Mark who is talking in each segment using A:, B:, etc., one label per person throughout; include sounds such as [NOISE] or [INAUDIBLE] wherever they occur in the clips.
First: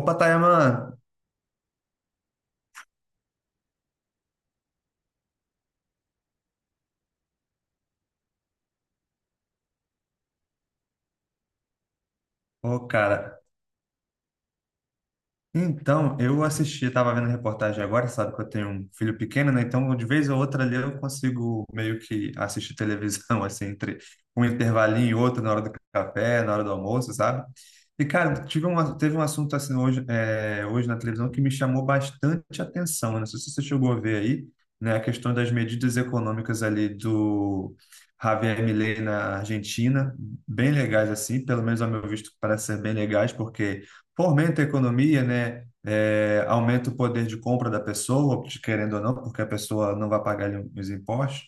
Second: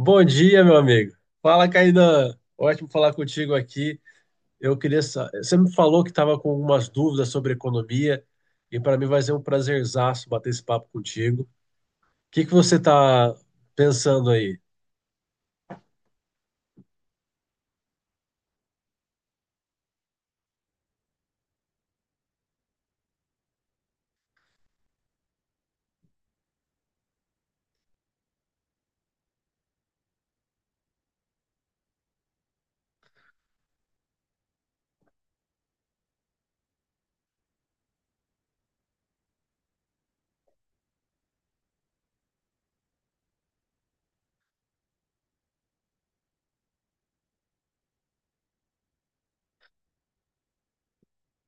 A: Opa,
B: dia, meu
A: Tayaman!
B: amigo. Fala, Cainan. Ótimo falar contigo aqui. Você me falou que estava com algumas dúvidas sobre economia, e para mim vai ser um prazerzaço bater esse papo contigo. O que que você
A: Ô,
B: está
A: cara,
B: pensando aí?
A: então, eu assisti, estava vendo a reportagem agora, sabe que eu tenho um filho pequeno, né? Então, de vez ou outra ali eu consigo meio que assistir televisão, [LAUGHS] assim, entre um intervalinho e outro, na hora do café, na hora do almoço, sabe? E, cara, teve um assunto assim hoje, hoje na televisão que me chamou bastante atenção, né? Não sei se você chegou a ver aí, né? A questão das medidas econômicas ali do Javier Milei na Argentina, bem legais, assim, pelo menos ao meu visto, parece ser bem legais, porque fomenta a economia, né? É, aumenta o poder de compra da pessoa, querendo ou não, porque a pessoa não vai pagar ali os impostos,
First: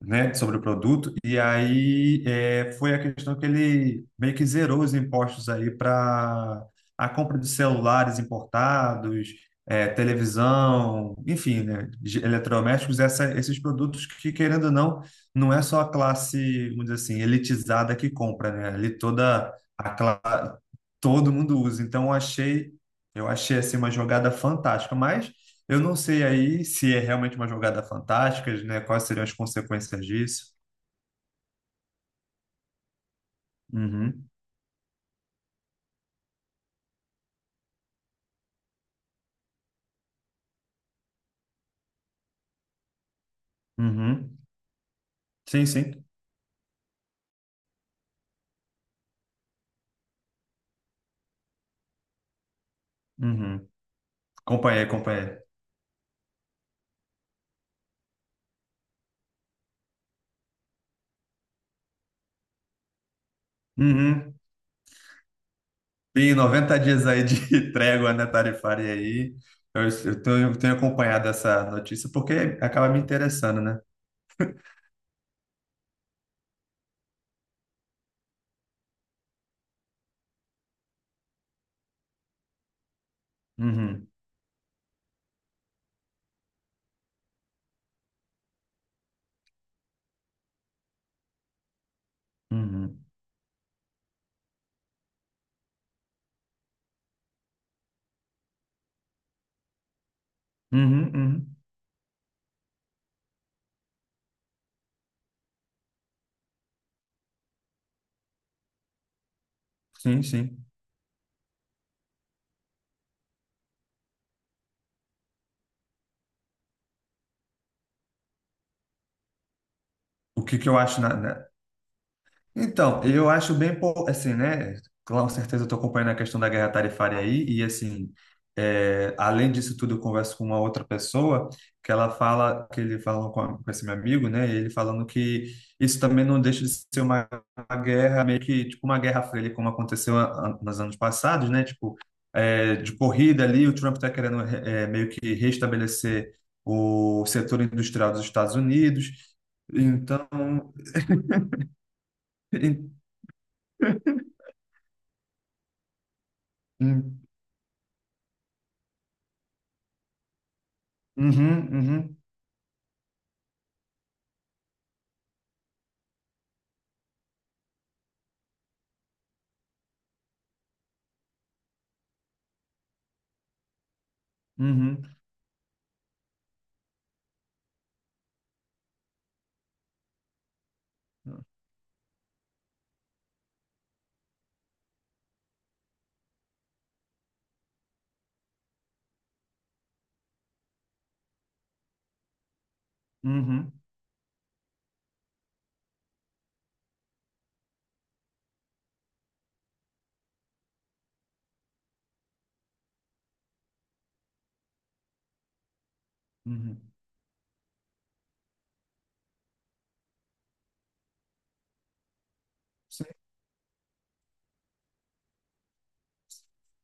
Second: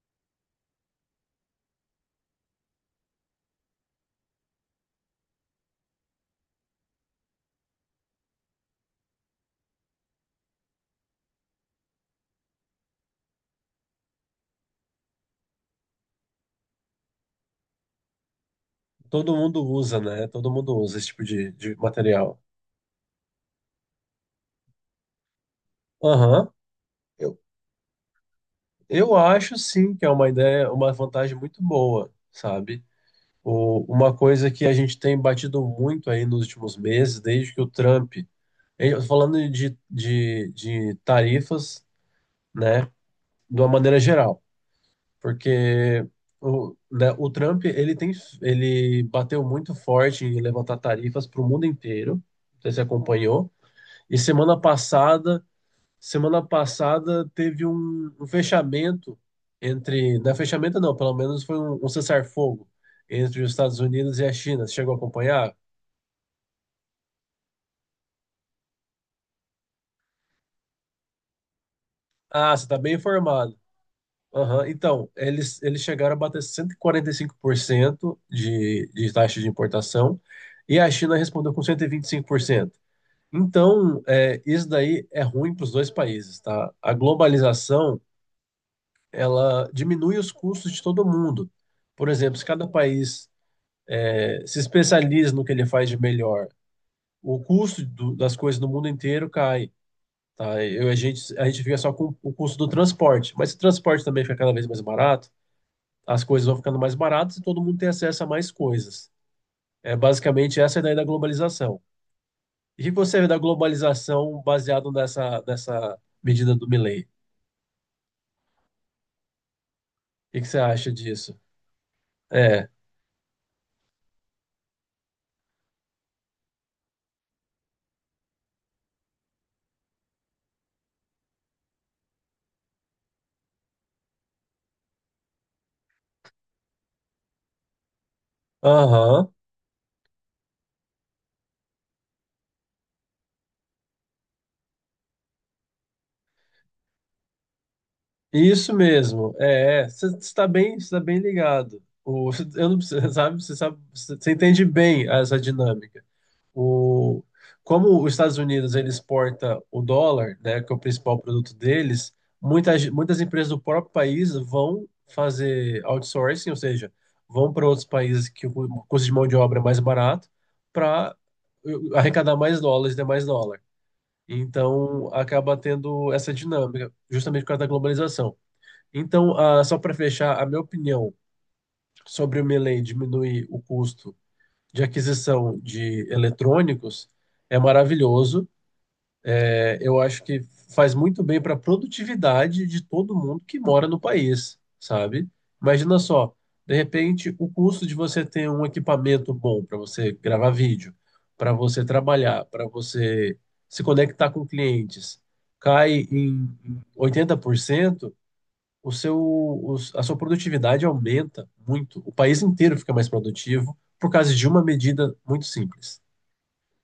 A: né, sobre o produto. E aí foi a questão que ele meio que zerou os impostos aí para a compra de celulares importados, é, televisão, enfim, né, de eletrodomésticos, esses produtos que, querendo ou não, não é só a classe, vamos dizer assim, elitizada que compra, né? Ali
B: Todo
A: toda
B: mundo usa, né?
A: a
B: Todo mundo usa esse tipo
A: Todo
B: de,
A: mundo
B: de
A: usa. Então
B: material.
A: eu achei assim uma jogada fantástica, mas eu não sei
B: Aham.
A: aí se é realmente
B: Eu,
A: uma jogada fantástica, né? Quais
B: eu
A: seriam as
B: acho sim que
A: consequências
B: é uma
A: disso?
B: ideia, uma vantagem muito boa, sabe? Uma
A: Uhum,
B: coisa que a gente tem batido muito aí nos últimos meses, desde que o Trump. Tô falando de tarifas, né, de uma maneira
A: uhum.
B: geral,
A: Sim, sim.
B: porque né, o Trump ele bateu muito forte em levantar tarifas para o mundo inteiro. Não sei se você acompanhou?
A: Uhum.
B: E semana
A: Acompanhei, acompanhei.
B: passada, semana passada teve um, um fechamento. Não é fechamento não, pelo menos foi um cessar-fogo entre os Estados Unidos e a
A: Uhum.
B: China. Você chegou a acompanhar?
A: Tem 90 dias aí de [LAUGHS] trégua, né, tarifária aí. Eu tenho acompanhado essa notícia porque
B: Ah, você está
A: acaba
B: bem
A: me
B: informado.
A: interessando, né?
B: Aham, então, eles chegaram a bater 145% de taxa de importação e a China respondeu com 125%. Então,
A: Uhum,
B: é, isso daí é ruim para os dois países, tá? A globalização, ela diminui os custos de todo mundo. Por exemplo, se cada
A: uhum,
B: país se especializa no que ele faz de melhor, o custo das coisas no mundo inteiro cai, tá? Eu, a
A: uhum,
B: gente, a
A: uhum.
B: gente fica só com o custo do transporte, mas o transporte também fica cada vez mais barato, as coisas vão ficando mais baratas e todo mundo tem acesso a mais coisas. É
A: Sim,
B: basicamente
A: sim.
B: essa a ideia da globalização. E o que você vê da globalização baseado nessa medida do Milei? O que
A: O
B: que você
A: que que eu
B: acha
A: acho na,
B: disso?
A: na-
B: É,
A: Então, eu acho assim, né? Com certeza eu estou acompanhando a questão da guerra tarifária aí, e assim, é, além disso tudo, eu converso com uma outra pessoa que ele falou com esse meu amigo, né? E ele falando que isso também não deixa de ser uma guerra, meio que tipo uma guerra
B: aham,
A: fria, ali, como aconteceu nos anos passados, né? Tipo, é, de corrida ali, o Trump está querendo meio que restabelecer o setor industrial dos Estados
B: isso
A: Unidos.
B: mesmo. É, é. você
A: Então,
B: está bem, você está bem ligado. O, eu não, você sabe, você sabe, você entende bem essa dinâmica. O,
A: en-
B: como os Estados Unidos ele exporta o dólar, né, que é o principal produto
A: uhum,
B: deles,
A: uhum,
B: muitas empresas do próprio país vão fazer outsourcing, ou seja, vão para outros países que o custo de mão de obra é mais barato para arrecadar mais dólares e ter mais dólar.
A: uhum,
B: Então, acaba tendo essa dinâmica, justamente por causa da globalização. Então, só para fechar, a minha opinião sobre o Melee diminuir o custo de aquisição de eletrônicos é maravilhoso. É, eu acho que faz muito bem para a produtividade de todo mundo que
A: uhum,
B: mora no país, sabe? Imagina só, de repente, o custo de você ter um equipamento bom para você gravar vídeo, para você trabalhar, para você se conectar com clientes, cai em
A: uhum.
B: 80%, o seu, a sua produtividade aumenta muito. O país inteiro fica mais
A: Sim.
B: produtivo por causa de uma medida muito simples.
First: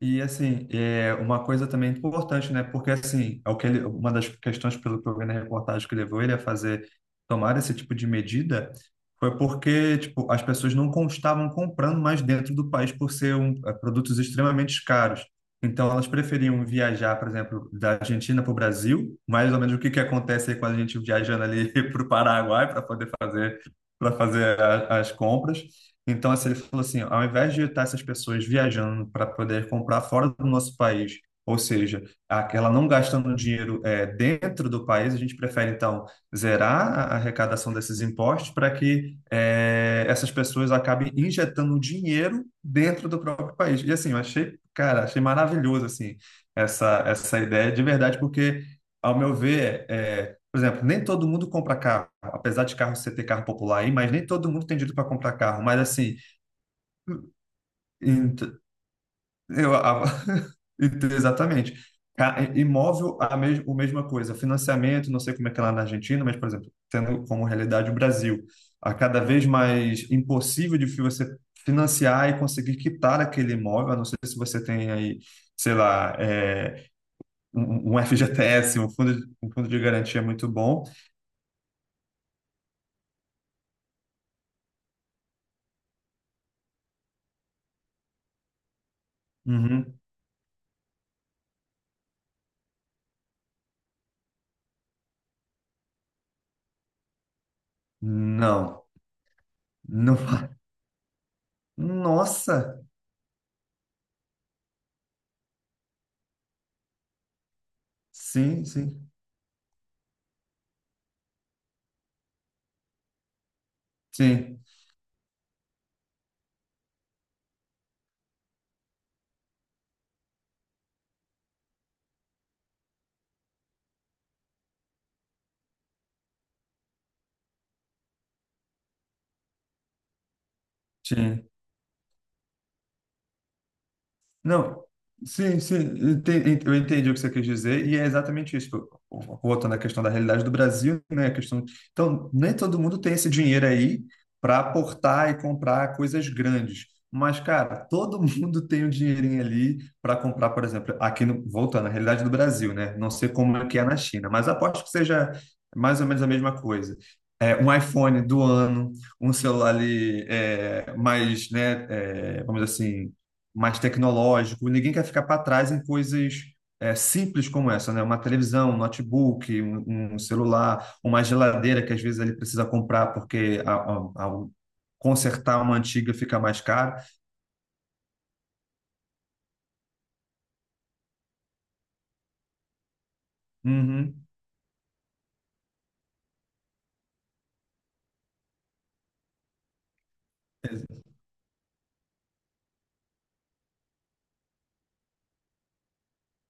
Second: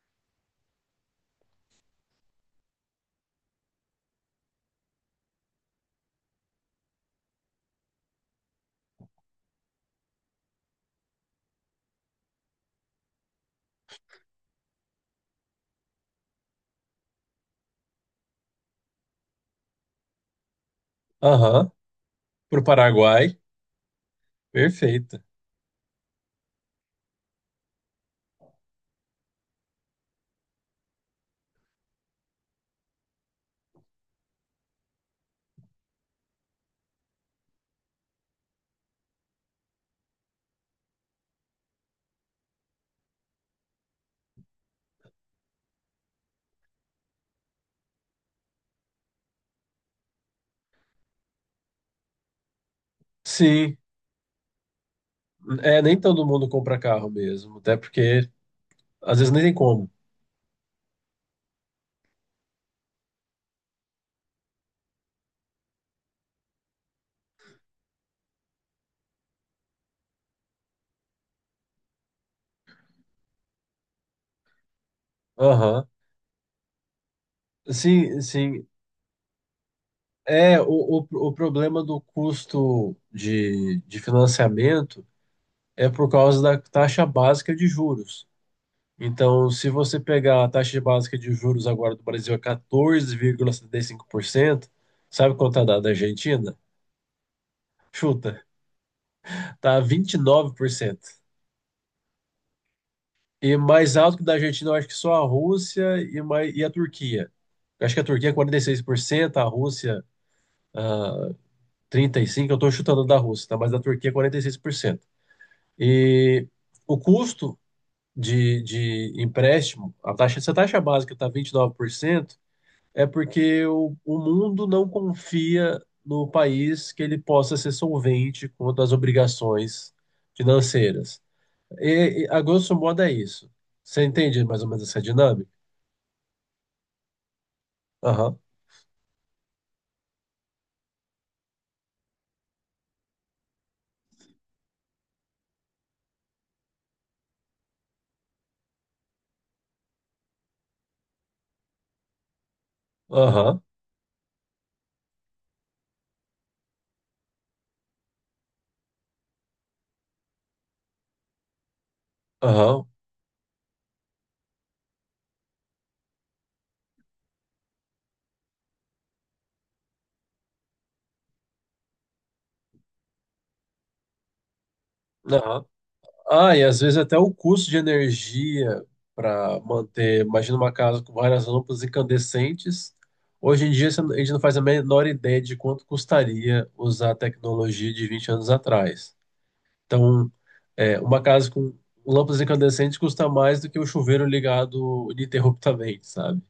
A: E assim, é uma coisa também importante, né? Porque assim, é o que ele, uma das questões pelo que eu vi na reportagem que levou ele a fazer tomar esse tipo de medida foi porque, tipo, as pessoas não con- estavam comprando mais dentro do país por ser eh, produtos extremamente caros. Então, elas preferiam viajar, por exemplo, da Argentina para o Brasil, mais ou menos o que que acontece aí quando a gente viajando
B: Aham,
A: ali [LAUGHS] para o
B: pro
A: Paraguai para poder
B: Paraguai.
A: fazer para fazer as
B: Perfeito.
A: compras. Então, assim, ele falou assim, ao invés de estar essas pessoas viajando para poder comprar fora do nosso país, ou seja, aquela não gastando dinheiro eh, dentro do país, a gente prefere, então, zerar a arrecadação desses impostos para que eh, essas pessoas acabem injetando dinheiro dentro do próprio país. E, assim, eu achei, cara, achei maravilhoso, assim, essa ideia de verdade, porque, ao meu ver, eh, por exemplo, nem todo mundo compra carro, apesar de carro você ter carro
B: Sim,
A: popular aí, mas nem todo mundo tem dinheiro para comprar carro. Mas
B: nem
A: assim,
B: todo mundo compra carro mesmo, até porque
A: ent-
B: às vezes nem tem
A: eu,
B: como.
A: a- [LAUGHS] exatamente. Imóvel, a mesma coisa. Financiamento, não sei como é que é lá na Argentina, mas, por exemplo, tendo como realidade o Brasil, a cada vez mais impossível de você financiar e conseguir quitar aquele imóvel, a não ser se você tem aí, sei
B: Aham.
A: lá, é, um
B: Sim, sim.
A: FGTS, um fundo de garantia muito
B: É, o,
A: bom.
B: o, o problema do custo de financiamento é por causa da taxa básica de juros. Então, se
A: Uhum.
B: você pegar a taxa básica de juros agora do Brasil é 14,75%, sabe quanto tá da Argentina? Chuta,
A: Não.
B: tá vinte
A: Não.
B: e
A: fa-
B: nove por cento.
A: Nossa!
B: E mais alto que da Argentina, eu acho que só a Rússia e a Turquia. Eu acho que a Turquia é
A: Sim, sim,
B: 46%, a Rússia 35%, eu estou chutando da Rússia, tá? Mas da Turquia é
A: sim,
B: 46%. E 6%. E o custo de empréstimo, se a taxa básica está 29%, é porque o mundo não confia no país que ele possa ser solvente quanto às obrigações financeiras.
A: sim.
B: A grosso modo é isso. Você entende mais ou
A: Não,
B: menos essa dinâmica?
A: sim, sim, eu entendi o que você quis dizer, e é exatamente isso. Tipo, voltando à questão da realidade do Brasil, né? A questão... Então, nem todo mundo tem esse dinheiro aí para aportar e comprar coisas grandes. Mas, cara, todo [LAUGHS] mundo tem o dinheirinho ali para comprar, por exemplo, aqui no... voltando à realidade do Brasil, né? Não sei como
B: Aham,
A: é que é na China, mas aposto que seja mais ou menos a mesma coisa. É, um iPhone do ano, um celular ali mais, né, é, vamos dizer
B: aham,
A: assim mais tecnológico. Ninguém quer ficar para trás em coisas é, simples como essa, né? Uma televisão, um notebook, um celular, uma geladeira que às vezes ele precisa comprar porque a- consertar
B: aham.
A: uma antiga fica
B: Ah,
A: mais
B: e às
A: caro.
B: vezes até o custo de energia para manter, imagina uma casa com várias lâmpadas incandescentes. Hoje em dia a
A: Uhum.
B: gente não faz a menor ideia de quanto custaria usar a tecnologia de 20 anos atrás. Então, uma casa com lâmpadas incandescentes custa mais do que o chuveiro ligado ininterruptamente, sabe?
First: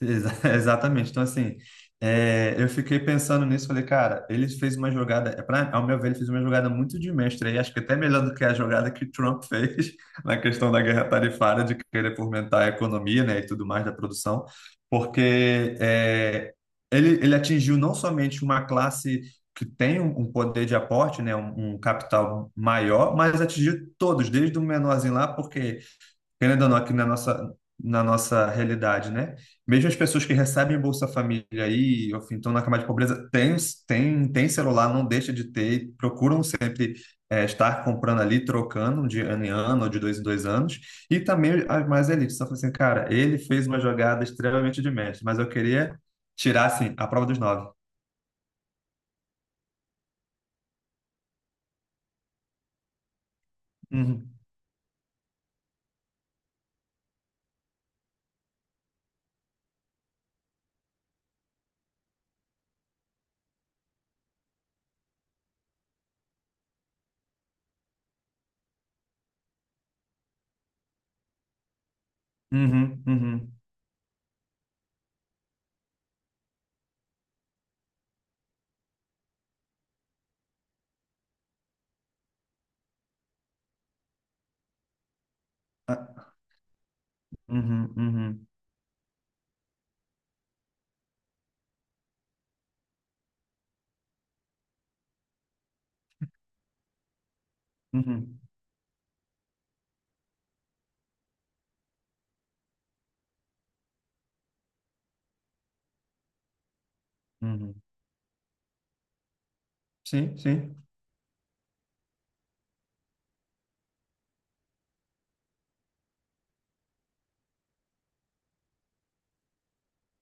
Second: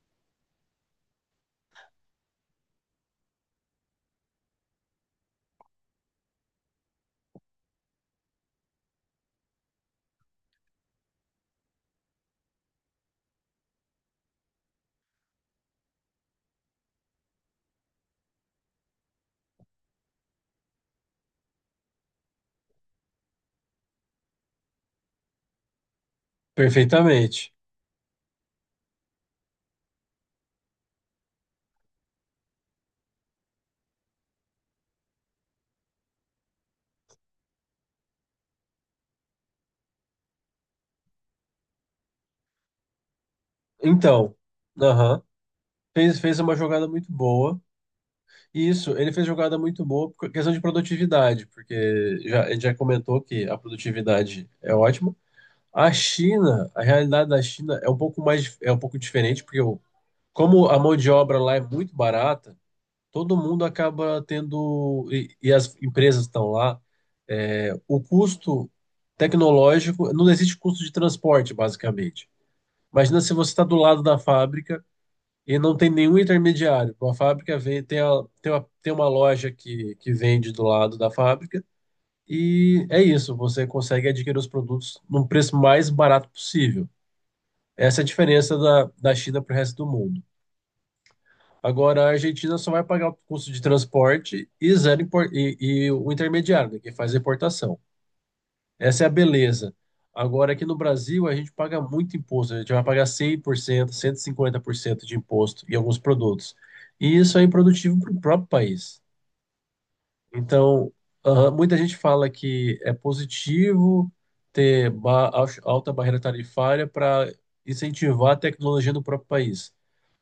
A: [LAUGHS] Exatamente. Então, assim, é, eu fiquei pensando nisso, falei, cara, ele fez uma jogada, é pra, ao meu ver, ele fez uma jogada muito de mestre aí, acho que até melhor do que a jogada que o Trump fez [LAUGHS] na questão da guerra tarifária, de querer fomentar a economia, né, e tudo mais da produção, porque é, ele atingiu não somente uma classe que tem um poder de aporte, né, um capital maior, mas atingiu todos, desde o menorzinho lá, porque querendo ou não,
B: Perfeitamente.
A: na nossa realidade, né? Mesmo as pessoas que recebem Bolsa Família aí, ou enfim, estão na camada de pobreza, tem celular, não deixa de ter, procuram sempre eh, estar comprando ali, trocando de ano em ano, ou de dois em dois anos, e também as mais elites. Só assim, cara, ele fez uma jogada
B: Então,
A: extremamente de
B: aham,
A: mestre, mas eu queria
B: fez uma
A: tirar,
B: jogada
A: assim, a
B: muito
A: prova dos
B: boa.
A: nove.
B: E isso, ele fez jogada muito boa por questão de produtividade, porque ele já comentou que a
A: Uhum,
B: produtividade é ótima. A China, a realidade da China é um pouco diferente, porque como a mão de obra lá é muito barata, todo mundo acaba tendo, e as empresas estão lá, o custo tecnológico, não existe custo de transporte, basicamente.
A: uhum,
B: Imagina se você
A: uhum,
B: está do lado da fábrica e não tem nenhum intermediário. A fábrica vem, tem, a, tem uma loja que vende do lado da fábrica, e é isso, você consegue adquirir os produtos num preço mais barato
A: ah,
B: possível.
A: uhum,
B: Essa é a
A: uhum,
B: diferença da China para o resto do mundo. Agora, a Argentina só vai pagar o custo de transporte e o intermediário, né, que faz a importação.
A: uhum,
B: Essa é a beleza. Agora, aqui no Brasil, a gente paga muito imposto. A gente vai pagar 100%, 150% de imposto em alguns produtos. E isso é
A: uhum.
B: improdutivo para o próprio país.
A: Sim, sim.
B: Então, muita gente fala que é positivo ter alta barreira tarifária para incentivar a tecnologia no próprio país.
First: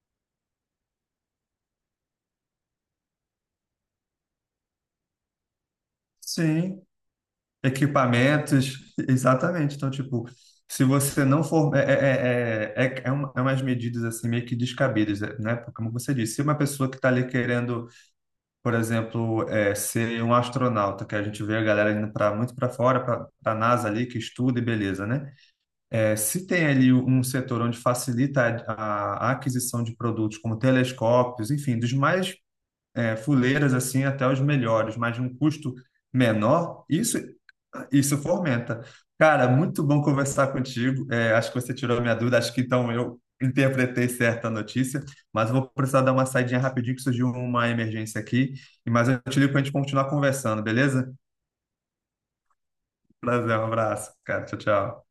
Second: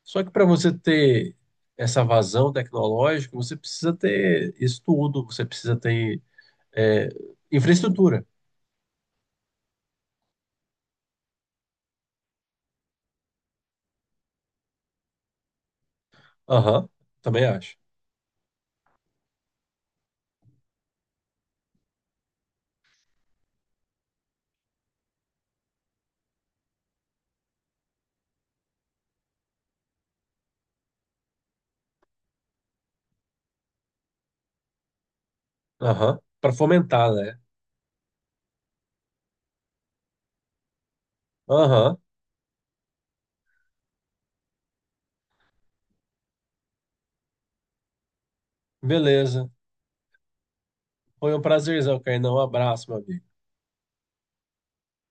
B: Só que para você ter essa vazão tecnológica, você precisa ter estudo, você precisa ter
A: Sim,
B: é, infraestrutura.
A: equipamentos, exatamente. Então, tipo, se você não for. É, é, é, é, é é é umas medidas assim meio que descabidas, né? Porque, como você disse, se uma
B: Aham,
A: pessoa que está ali
B: também acho.
A: querendo, por exemplo, é, ser um astronauta, que a gente vê a galera indo para muito para fora, para a NASA ali, que estuda e beleza, né? É, se tem ali um setor onde facilita a aquisição de produtos como telescópios, enfim, dos mais é, fuleiras assim até os melhores, mas de um custo
B: Aham, para
A: menor,
B: fomentar, né?
A: isso fomenta. Cara, muito bom conversar contigo. É, acho que você
B: Aham,
A: tirou a minha dúvida, acho que então eu interpretei certa notícia, mas eu vou precisar dar uma saidinha rapidinho que surgiu uma emergência aqui, mas eu te
B: beleza.
A: ligo para a gente continuar conversando, beleza?
B: Foi um prazerzão, Kainan. Um abraço, meu amigo.
A: Prazer, um abraço, cara. Tchau, tchau.